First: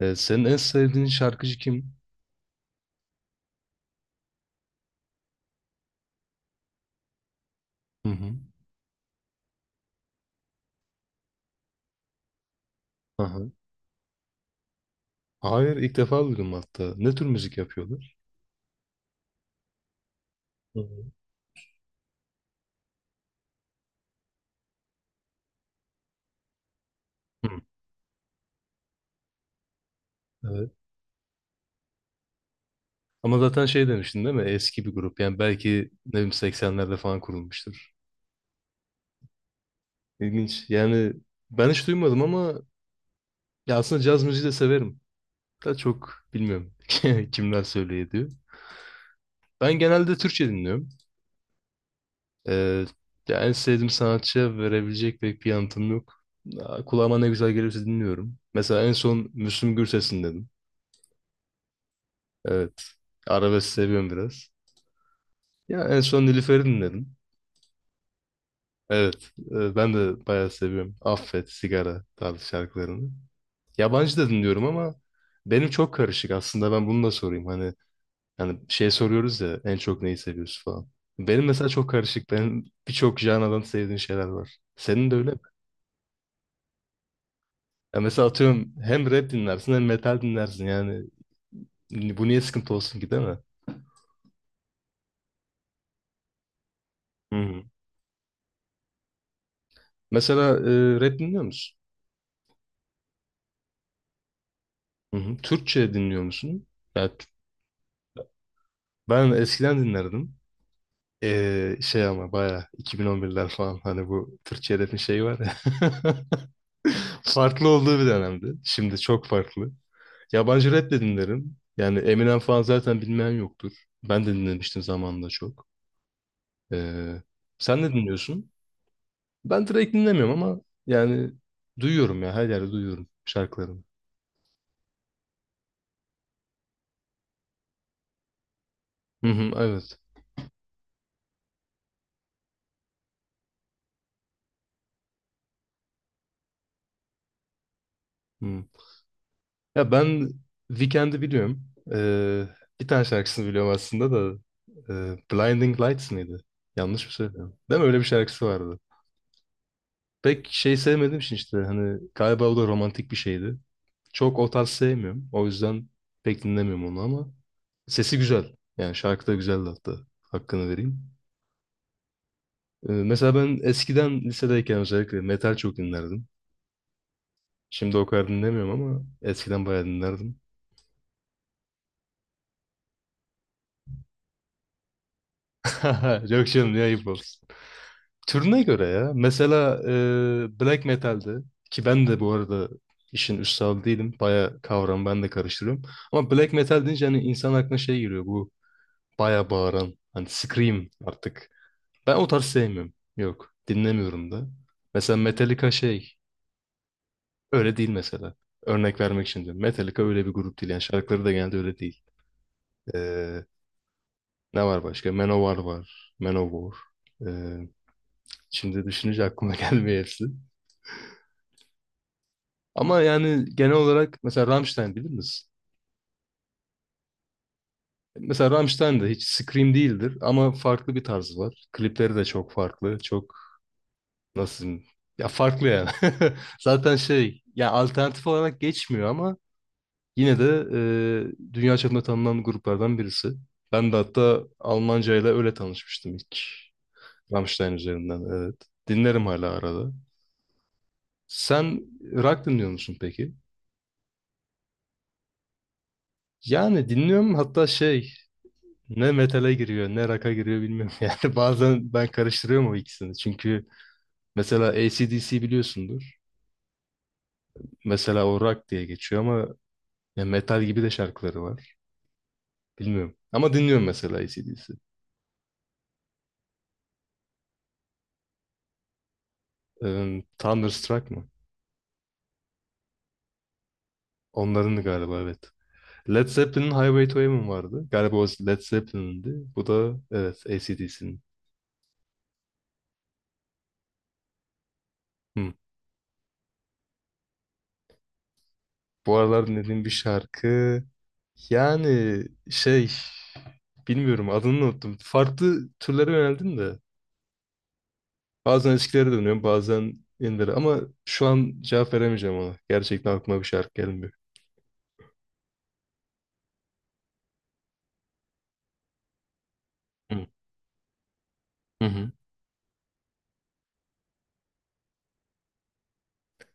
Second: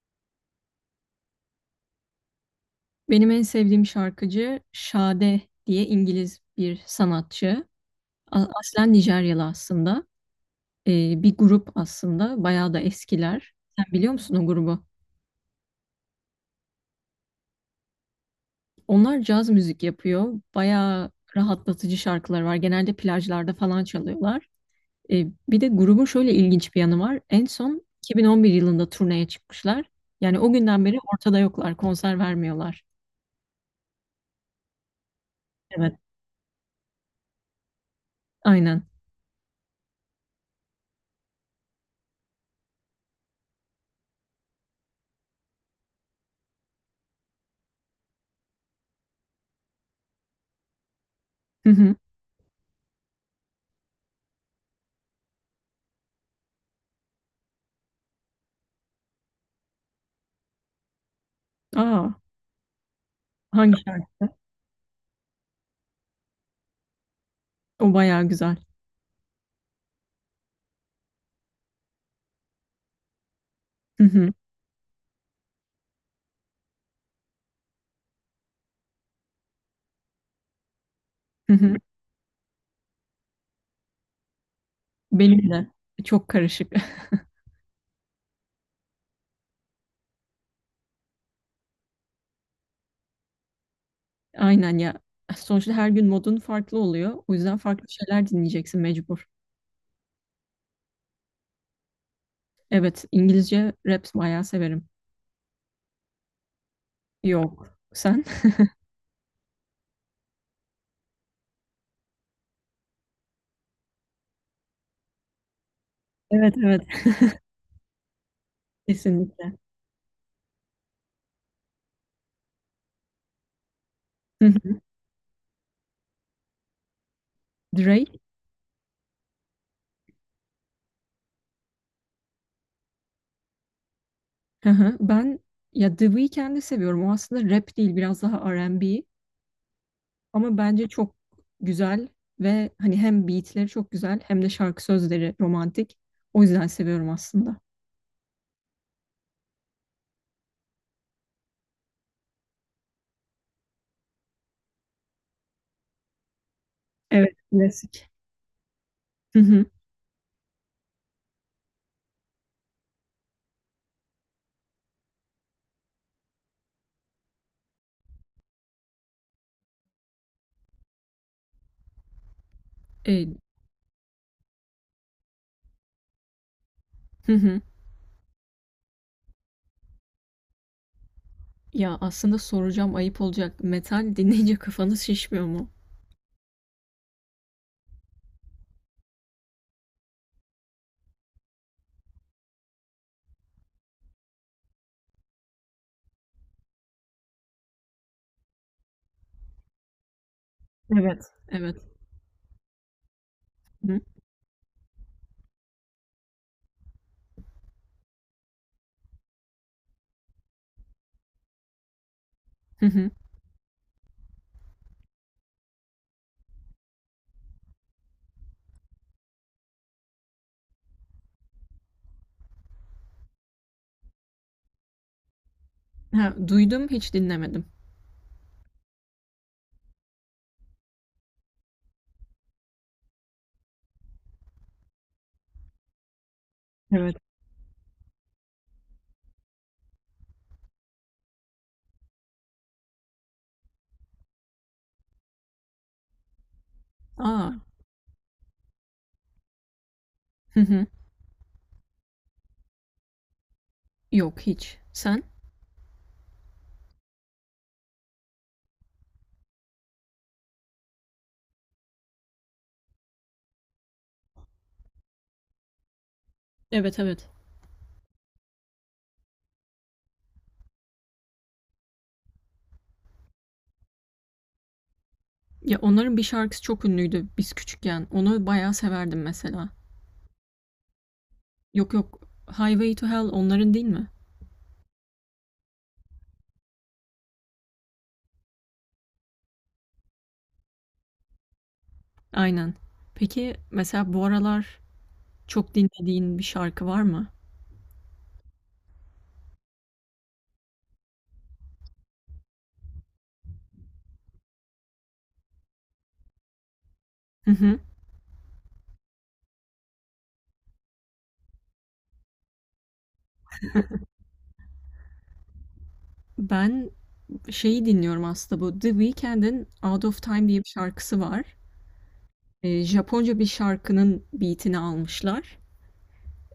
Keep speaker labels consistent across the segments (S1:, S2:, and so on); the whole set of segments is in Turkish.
S1: Senin en sevdiğin şarkıcı kim?
S2: Benim en sevdiğim şarkıcı Sade diye İngiliz bir sanatçı.
S1: Hı hı.
S2: Aslen Nijeryalı aslında. Bir grup aslında. Bayağı da
S1: Aha.
S2: eskiler. Sen biliyor musun o grubu?
S1: Hayır, ilk defa duydum hatta. Ne tür müzik yapıyorlar?
S2: Onlar caz müzik yapıyor.
S1: Hı
S2: Bayağı
S1: hı.
S2: rahatlatıcı şarkılar var. Genelde plajlarda falan çalıyorlar. Bir de grubun şöyle ilginç bir yanı var. En
S1: Hı.
S2: son 2011 yılında turneye çıkmışlar. Yani o
S1: Evet.
S2: günden beri ortada yoklar. Konser vermiyorlar.
S1: Ama zaten şey demiştin değil mi? Eski bir grup. Yani belki
S2: Evet.
S1: ne bileyim 80'lerde falan kurulmuştur.
S2: Aynen.
S1: İlginç. Yani ben hiç duymadım ama ya aslında caz müziği de severim. Da çok bilmiyorum kimler söylüyor ediyor. Ben genelde Türkçe dinliyorum.
S2: Hı hı.
S1: Ee, ya en sevdiğim sanatçıya verebilecek pek bir yanıtım yok. Kulağıma ne güzel gelirse dinliyorum. Mesela en son Müslüm Gürses'in dedim.
S2: Aa,
S1: Evet. Arabesk
S2: hangi
S1: seviyorum
S2: şarkı?
S1: biraz. Ya en son Nilüfer'i dinledim.
S2: O bayağı güzel.
S1: Evet. Ben de bayağı seviyorum. Affet, Sigara tarzı şarkılarını.
S2: Hı
S1: Yabancı da
S2: hı.
S1: dinliyorum ama benim çok karışık. Aslında ben bunu da sorayım. Hani şey soruyoruz ya en çok neyi seviyorsun falan. Benim
S2: Hı
S1: mesela
S2: hı.
S1: çok karışık. Benim birçok janradan sevdiğim şeyler var. Senin de öyle mi?
S2: Benim de çok karışık.
S1: Ya mesela atıyorum hem rap dinlersin hem metal dinlersin. Yani bu niye sıkıntı olsun ki değil mi?
S2: Aynen ya. Sonuçta her gün modun farklı oluyor. O
S1: Hı
S2: yüzden
S1: hı.
S2: farklı şeyler dinleyeceksin mecbur.
S1: Mesela rap dinliyor musun?
S2: Evet, İngilizce rap bayağı severim.
S1: Hı hı. Türkçe dinliyor musun? Ya,
S2: Yok. Sen?
S1: ben eskiden dinlerdim. Şey ama baya 2011'ler falan hani bu Türkçe rap'in şeyi var ya.
S2: Evet, evet.
S1: Farklı olduğu bir dönemdi. Şimdi çok
S2: Kesinlikle.
S1: farklı. Yabancı rap de dinlerim. Yani Eminem falan zaten bilmeyen yoktur. Ben de
S2: Hı hı.
S1: dinlemiştim zamanında çok. Ee, sen ne
S2: Drake.
S1: dinliyorsun? Ben direkt dinlemiyorum ama yani duyuyorum ya her yerde duyuyorum şarkılarını.
S2: Hı hı. Ben ya The Weeknd'i seviyorum. O aslında rap değil, biraz daha R&B.
S1: Hı hı, evet.
S2: Ama bence çok güzel ve hani hem beatleri çok güzel hem de şarkı sözleri romantik. O yüzden seviyorum aslında.
S1: Hı. Ya ben Weekend'i biliyorum. Ee, bir tane şarkısını biliyorum aslında da. Blinding Lights mıydı? Yanlış mı
S2: Evet,
S1: söylüyorum? Değil mi? Öyle bir
S2: klasik.
S1: şarkısı vardı.
S2: Hı hı.
S1: Pek şey sevmediğim için işte hani galiba o da romantik bir şeydi. Çok o tarz sevmiyorum. O yüzden pek dinlemiyorum onu ama sesi güzel. Yani şarkı da güzeldi hatta. Hakkını vereyim. Mesela
S2: E,
S1: ben eskiden lisedeyken özellikle metal çok dinlerdim.
S2: hı hı.
S1: Şimdi o kadar dinlemiyorum ama eskiden bayağı dinlerdim.
S2: Ya, aslında soracağım, ayıp olacak. Metal dinleyince kafanız şişmiyor mu?
S1: Yok canım ne ayıp olsun. Türüne göre ya. Mesela black metal'de ki ben de bu arada işin üstadı değilim. Baya kavramı ben de karıştırıyorum. Ama black metal deyince hani insan aklına şey giriyor bu baya bağıran hani scream
S2: Evet.
S1: artık.
S2: Evet.
S1: Ben o tarz sevmiyorum. Yok
S2: Hı.
S1: dinlemiyorum da. Mesela Metallica şey öyle değil mesela. Örnek vermek için diyorum. Metallica öyle bir grup değil. Yani şarkıları da genelde öyle değil.
S2: Hı hı.
S1: E, Ne var başka? Manowar var. Manowar. E, Şimdi düşününce aklıma gelmiyor hepsi. Ama yani genel olarak mesela Rammstein bilir misin?
S2: Ha, duydum, hiç dinlemedim.
S1: Mesela Rammstein de hiç Scream değildir ama farklı bir tarzı var. Klipleri de çok farklı. Çok nasıl diyeyim? Ya farklı yani. Zaten
S2: Evet.
S1: şey ya alternatif olarak geçmiyor ama yine de dünya çapında tanınan gruplardan birisi. Ben de hatta Almanca ile öyle tanışmıştım ilk.
S2: Aa.
S1: Rammstein üzerinden evet. Dinlerim hala arada.
S2: Hı hı.
S1: Sen rock dinliyor musun peki?
S2: Yok, hiç. Sen?
S1: Yani dinliyorum hatta şey ne metale giriyor ne rock'a giriyor bilmiyorum. Yani bazen ben karıştırıyorum o ikisini. Çünkü mesela AC/DC biliyorsundur.
S2: Evet, evet.
S1: Mesela o rock diye geçiyor ama ya metal gibi de şarkıları var. Bilmiyorum. Ama dinliyorum mesela AC/DC.
S2: Ya, onların bir şarkısı çok ünlüydü biz küçükken. Onu bayağı severdim mesela.
S1: Thunderstruck mı?
S2: Yok, yok. Highway to Hell onların değil mi?
S1: Onların galiba evet. Led Zeppelin'in Highway to Heaven vardı. Galiba o Led Zeppelin'di. Bu da evet AC/DC'nin.
S2: Aynen. Peki, mesela bu aralar
S1: Hmm.
S2: çok dinlediğin bir şarkı var mı?
S1: Bu aralar dinlediğim bir şarkı yani şey bilmiyorum adını unuttum. Farklı türlere yöneldim de.
S2: Hı hı.
S1: Bazen eskilere dönüyorum, bazen yenilere ama şu an cevap veremeyeceğim ona. Gerçekten aklıma bir şarkı gelmiyor.
S2: Ben şeyi dinliyorum aslında bu The Weeknd'in Out of
S1: Hı
S2: Time diye bir şarkısı var.
S1: hı. Hı.
S2: Japonca bir şarkının beat'ini almışlar.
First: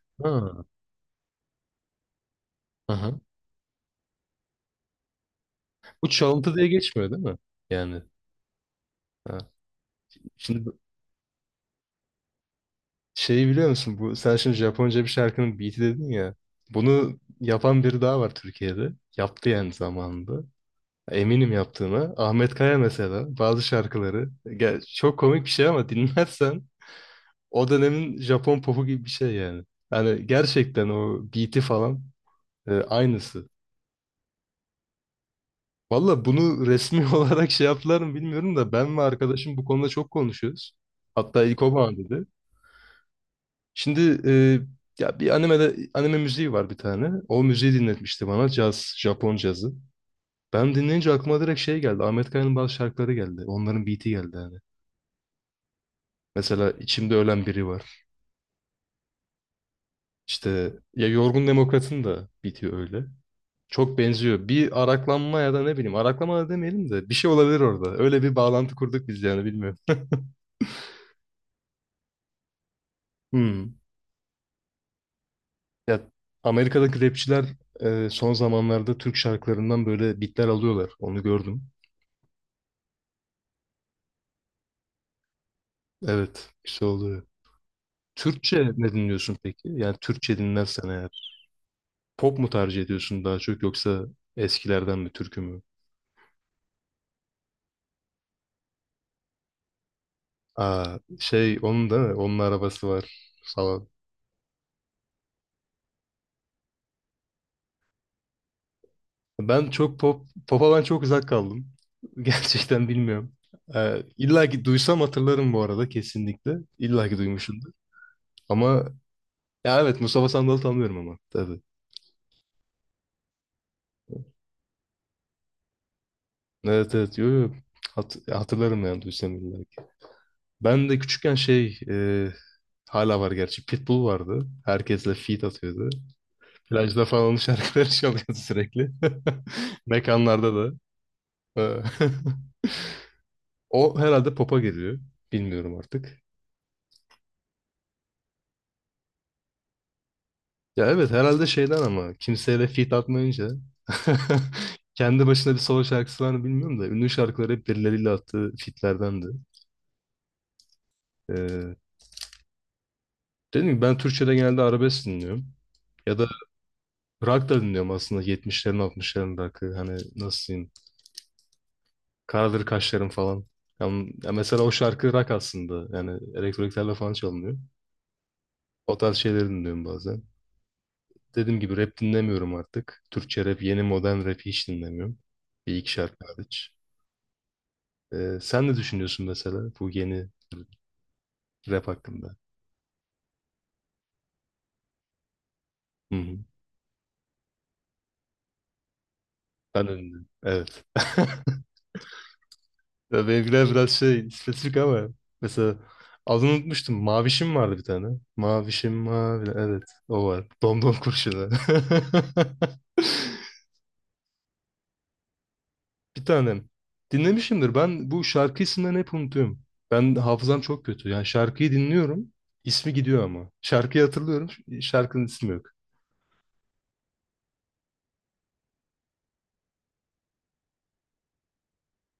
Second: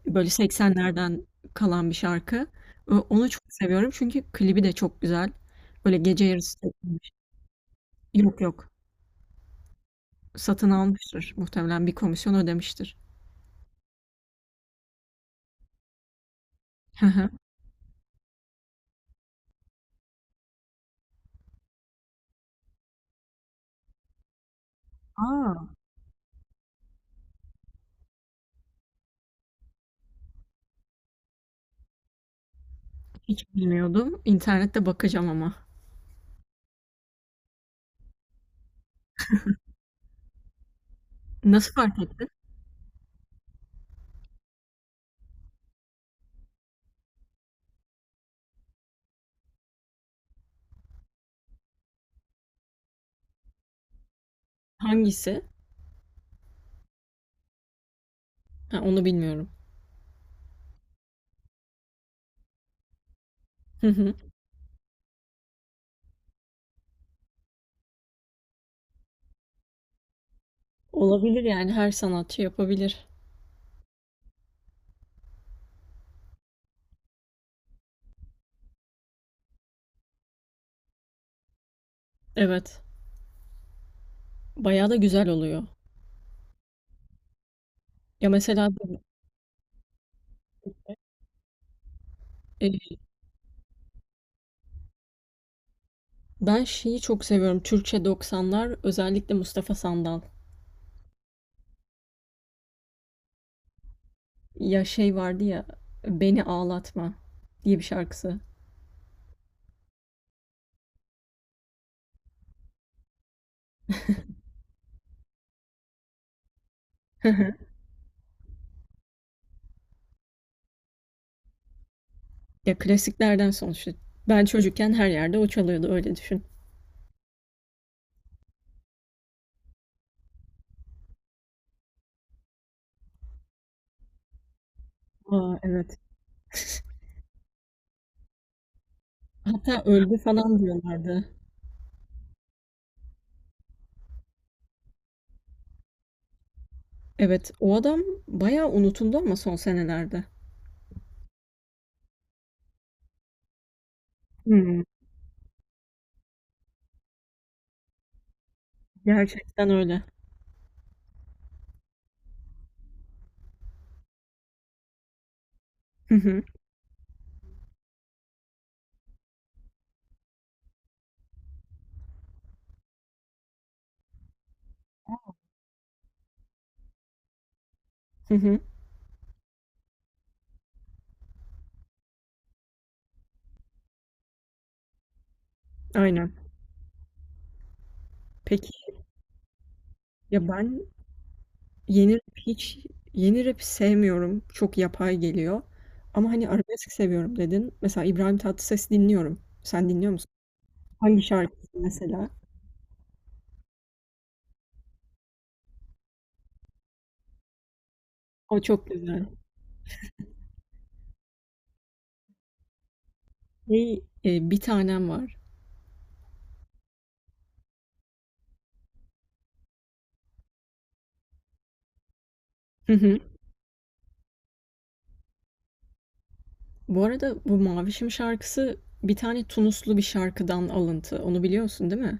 S2: Böyle
S1: Ha,
S2: 80'lerden kalan bir şarkı.
S1: aha.
S2: Onu çok seviyorum çünkü klibi de çok güzel. Böyle
S1: Bu
S2: gece
S1: çalıntı
S2: yarısı
S1: diye geçmiyor
S2: çekilmiş.
S1: değil mi? Yani.
S2: Yok, yok.
S1: Ha. Şimdi
S2: Satın
S1: bu-
S2: almıştır. Muhtemelen bir komisyon ödemiştir.
S1: Şeyi biliyor musun? Bu, sen şimdi Japonca bir şarkının beat'i dedin ya.
S2: Hı
S1: Bunu
S2: hı.
S1: yapan biri daha var Türkiye'de. Yaptı yani zamanında. Eminim yaptığına. Ahmet Kaya mesela bazı şarkıları. Gel, çok komik bir
S2: A!
S1: şey ama dinlersen o dönemin Japon popu gibi bir şey yani. Yani gerçekten o beat'i falan aynısı.
S2: Hiç bilmiyordum. İnternette bakacağım ama.
S1: Valla bunu resmi olarak şey yaptılar mı bilmiyorum da ben ve arkadaşım bu konuda çok konuşuyoruz. Hatta ilk o
S2: Nasıl
S1: bana
S2: fark
S1: dedi.
S2: ettin?
S1: Şimdi ya bir animede anime müziği var bir tane. O müziği dinletmişti bana. Caz, Japon cazı. Ben dinleyince aklıma direkt şey geldi. Ahmet Kaya'nın bazı şarkıları geldi. Onların beat'i geldi hani.
S2: Hangisi?
S1: Mesela içimde ölen biri var.
S2: Ha, onu bilmiyorum.
S1: İşte ya Yorgun Demokrat'ın da beat'i öyle.
S2: Hı
S1: Çok
S2: hı.
S1: benziyor. Bir araklanma ya da ne bileyim araklama da demeyelim de bir şey olabilir orada. Öyle bir bağlantı kurduk biz yani bilmiyorum.
S2: Olabilir yani her sanatçı yapabilir.
S1: Hmm. Ya Amerika'daki rapçiler son zamanlarda Türk şarkılarından böyle bitler alıyorlar. Onu gördüm.
S2: Evet. Bayağı da güzel oluyor.
S1: Evet, güzel oluyor.
S2: Ya mesela
S1: Türkçe ne dinliyorsun peki? Yani Türkçe dinlersen eğer pop mu tercih ediyorsun daha çok yoksa eskilerden mi türkü mü?
S2: ben şeyi çok seviyorum. Türkçe doksanlar, özellikle Mustafa Sandal.
S1: Şey onun da onun arabası var falan.
S2: Ya şey vardı ya Beni Ağlatma diye bir şarkısı.
S1: Ben çok pop pop'a ben çok uzak kaldım. Gerçekten bilmiyorum. İlla ki duysam hatırlarım bu arada kesinlikle. İlla ki duymuşumdur. Ama ya evet Mustafa Sandal'ı tanıyorum ama tabii.
S2: Ya klasiklerden sonuçta. Ben çocukken her yerde o çalıyordu öyle düşün.
S1: Evet evet yo, yo. Hatırlarım yani duysam illa ki. Ben de küçükken hala var gerçi Pitbull vardı. Herkesle feat
S2: Aa
S1: atıyordu.
S2: evet.
S1: Plajda falan onun şarkıları çalıyordu sürekli.
S2: Hatta öldü
S1: Mekanlarda
S2: falan
S1: da.
S2: diyorlardı.
S1: E, O herhalde pop'a geliyor. Bilmiyorum artık.
S2: Evet o adam bayağı unutuldu ama son senelerde.
S1: Ya evet herhalde şeyden ama kimseyle feat atmayınca
S2: Hmm,
S1: kendi başına bir solo şarkısı var mı bilmiyorum da ünlü şarkıları hep birileriyle attığı featlerdendi.
S2: gerçekten öyle.
S1: E, Dedim ki ben Türkçe'de genelde arabesk dinliyorum.
S2: Hı
S1: Ya da
S2: hı,
S1: rock da dinliyorum aslında 70'lerin 60'ların rock'ı hani nasıl diyeyim Karadır Kaşlarım falan. Yani, ya mesela o şarkı rock aslında yani elektroniklerle falan çalınıyor.
S2: hı hı,
S1: O tarz şeyleri dinliyorum bazen. Dediğim gibi rap dinlemiyorum artık. Türkçe rap, yeni modern rap hiç dinlemiyorum. Bir iki şarkı
S2: aynen.
S1: hariç. Sen
S2: Peki
S1: ne düşünüyorsun mesela bu yeni
S2: ya ben
S1: rap
S2: Yeni
S1: hakkında?
S2: rap hiç yeni rap'i sevmiyorum. Çok yapay geliyor.
S1: Hı
S2: Ama,
S1: hı.
S2: hani, arabesk seviyorum dedin. Mesela İbrahim Tatlıses dinliyorum.
S1: Ben
S2: Sen
S1: de
S2: dinliyor
S1: dinliyorum.
S2: musun?
S1: Evet.
S2: Hangi şarkısı mesela?
S1: Ya benimkiler biraz şey spesifik ama mesela adını unutmuştum. Mavişim vardı bir tane.
S2: O çok
S1: Mavişim
S2: güzel.
S1: mavi. Evet o var. Domdom kurşunu.
S2: Şey, Bir Tanem var.
S1: Bir tanem. Dinlemişimdir. Ben bu şarkı isimlerini hep unutuyorum. Ben hafızam çok kötü. Yani şarkıyı dinliyorum.
S2: Hı
S1: İsmi
S2: hı.
S1: gidiyor ama. Şarkıyı hatırlıyorum. Şarkının ismi yok.
S2: Bu arada bu Mavişim şarkısı bir tane Tunuslu bir şarkıdan alıntı. Onu biliyorsun değil mi?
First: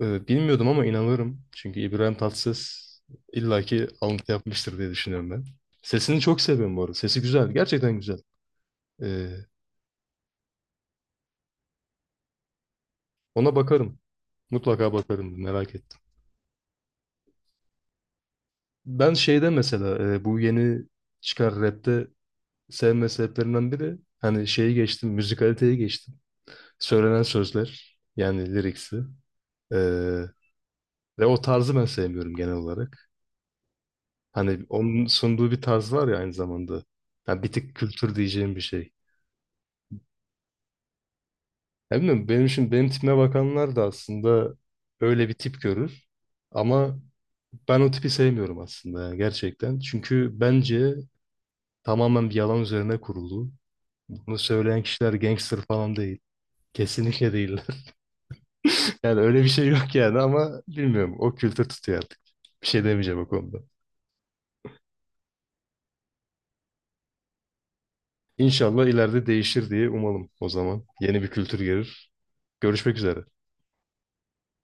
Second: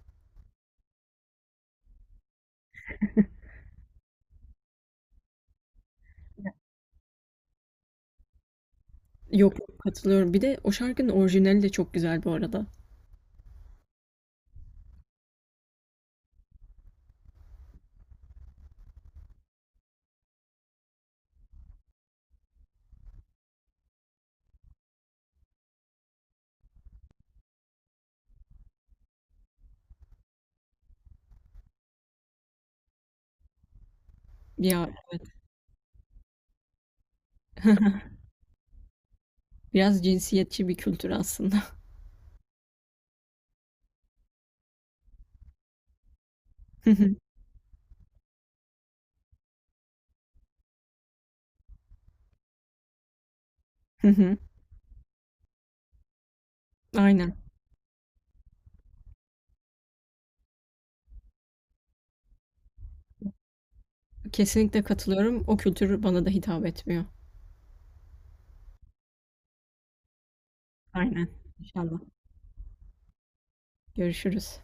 S1: Bilmiyordum ama inanırım. Çünkü İbrahim Tatlıses illaki alıntı yapmıştır diye düşünüyorum ben. Sesini çok
S2: Ya.
S1: seviyorum bu arada. Sesi güzel. Gerçekten güzel. Ee,
S2: Yok, yok, katılıyorum. Bir de o şarkının orijinali de çok güzel bu arada.
S1: Ona bakarım. Mutlaka bakarım. Merak ettim. Ben mesela bu yeni çıkan rapte sevme sebeplerinden biri hani şeyi geçtim, müzikaliteye geçtim. Söylenen sözler yani liriksi. E, ve o tarzı ben sevmiyorum genel olarak. Hani
S2: Ya
S1: onun sunduğu bir tarz var ya aynı zamanda. Yani bir tık kültür diyeceğim bir şey.
S2: biraz cinsiyetçi bir kültür aslında.
S1: Ya bilmiyorum, benim için benim tipime bakanlar da aslında öyle bir tip görür.
S2: Hı
S1: Ama
S2: hı.
S1: ben o tipi sevmiyorum aslında yani gerçekten. Çünkü bence tamamen bir yalan üzerine kurulu.
S2: Hı hı.
S1: Bunu söyleyen kişiler gangster falan değil. Kesinlikle
S2: Aynen.
S1: değiller. Yani öyle bir şey yok yani ama bilmiyorum. O kültür tutuyor artık. Bir şey demeyeceğim o konuda.
S2: Kesinlikle katılıyorum. O kültür bana da hitap etmiyor.
S1: İnşallah ileride değişir diye umalım o zaman. Yeni bir
S2: Aynen.
S1: kültür
S2: İnşallah.
S1: gelir. Görüşmek üzere.
S2: Görüşürüz.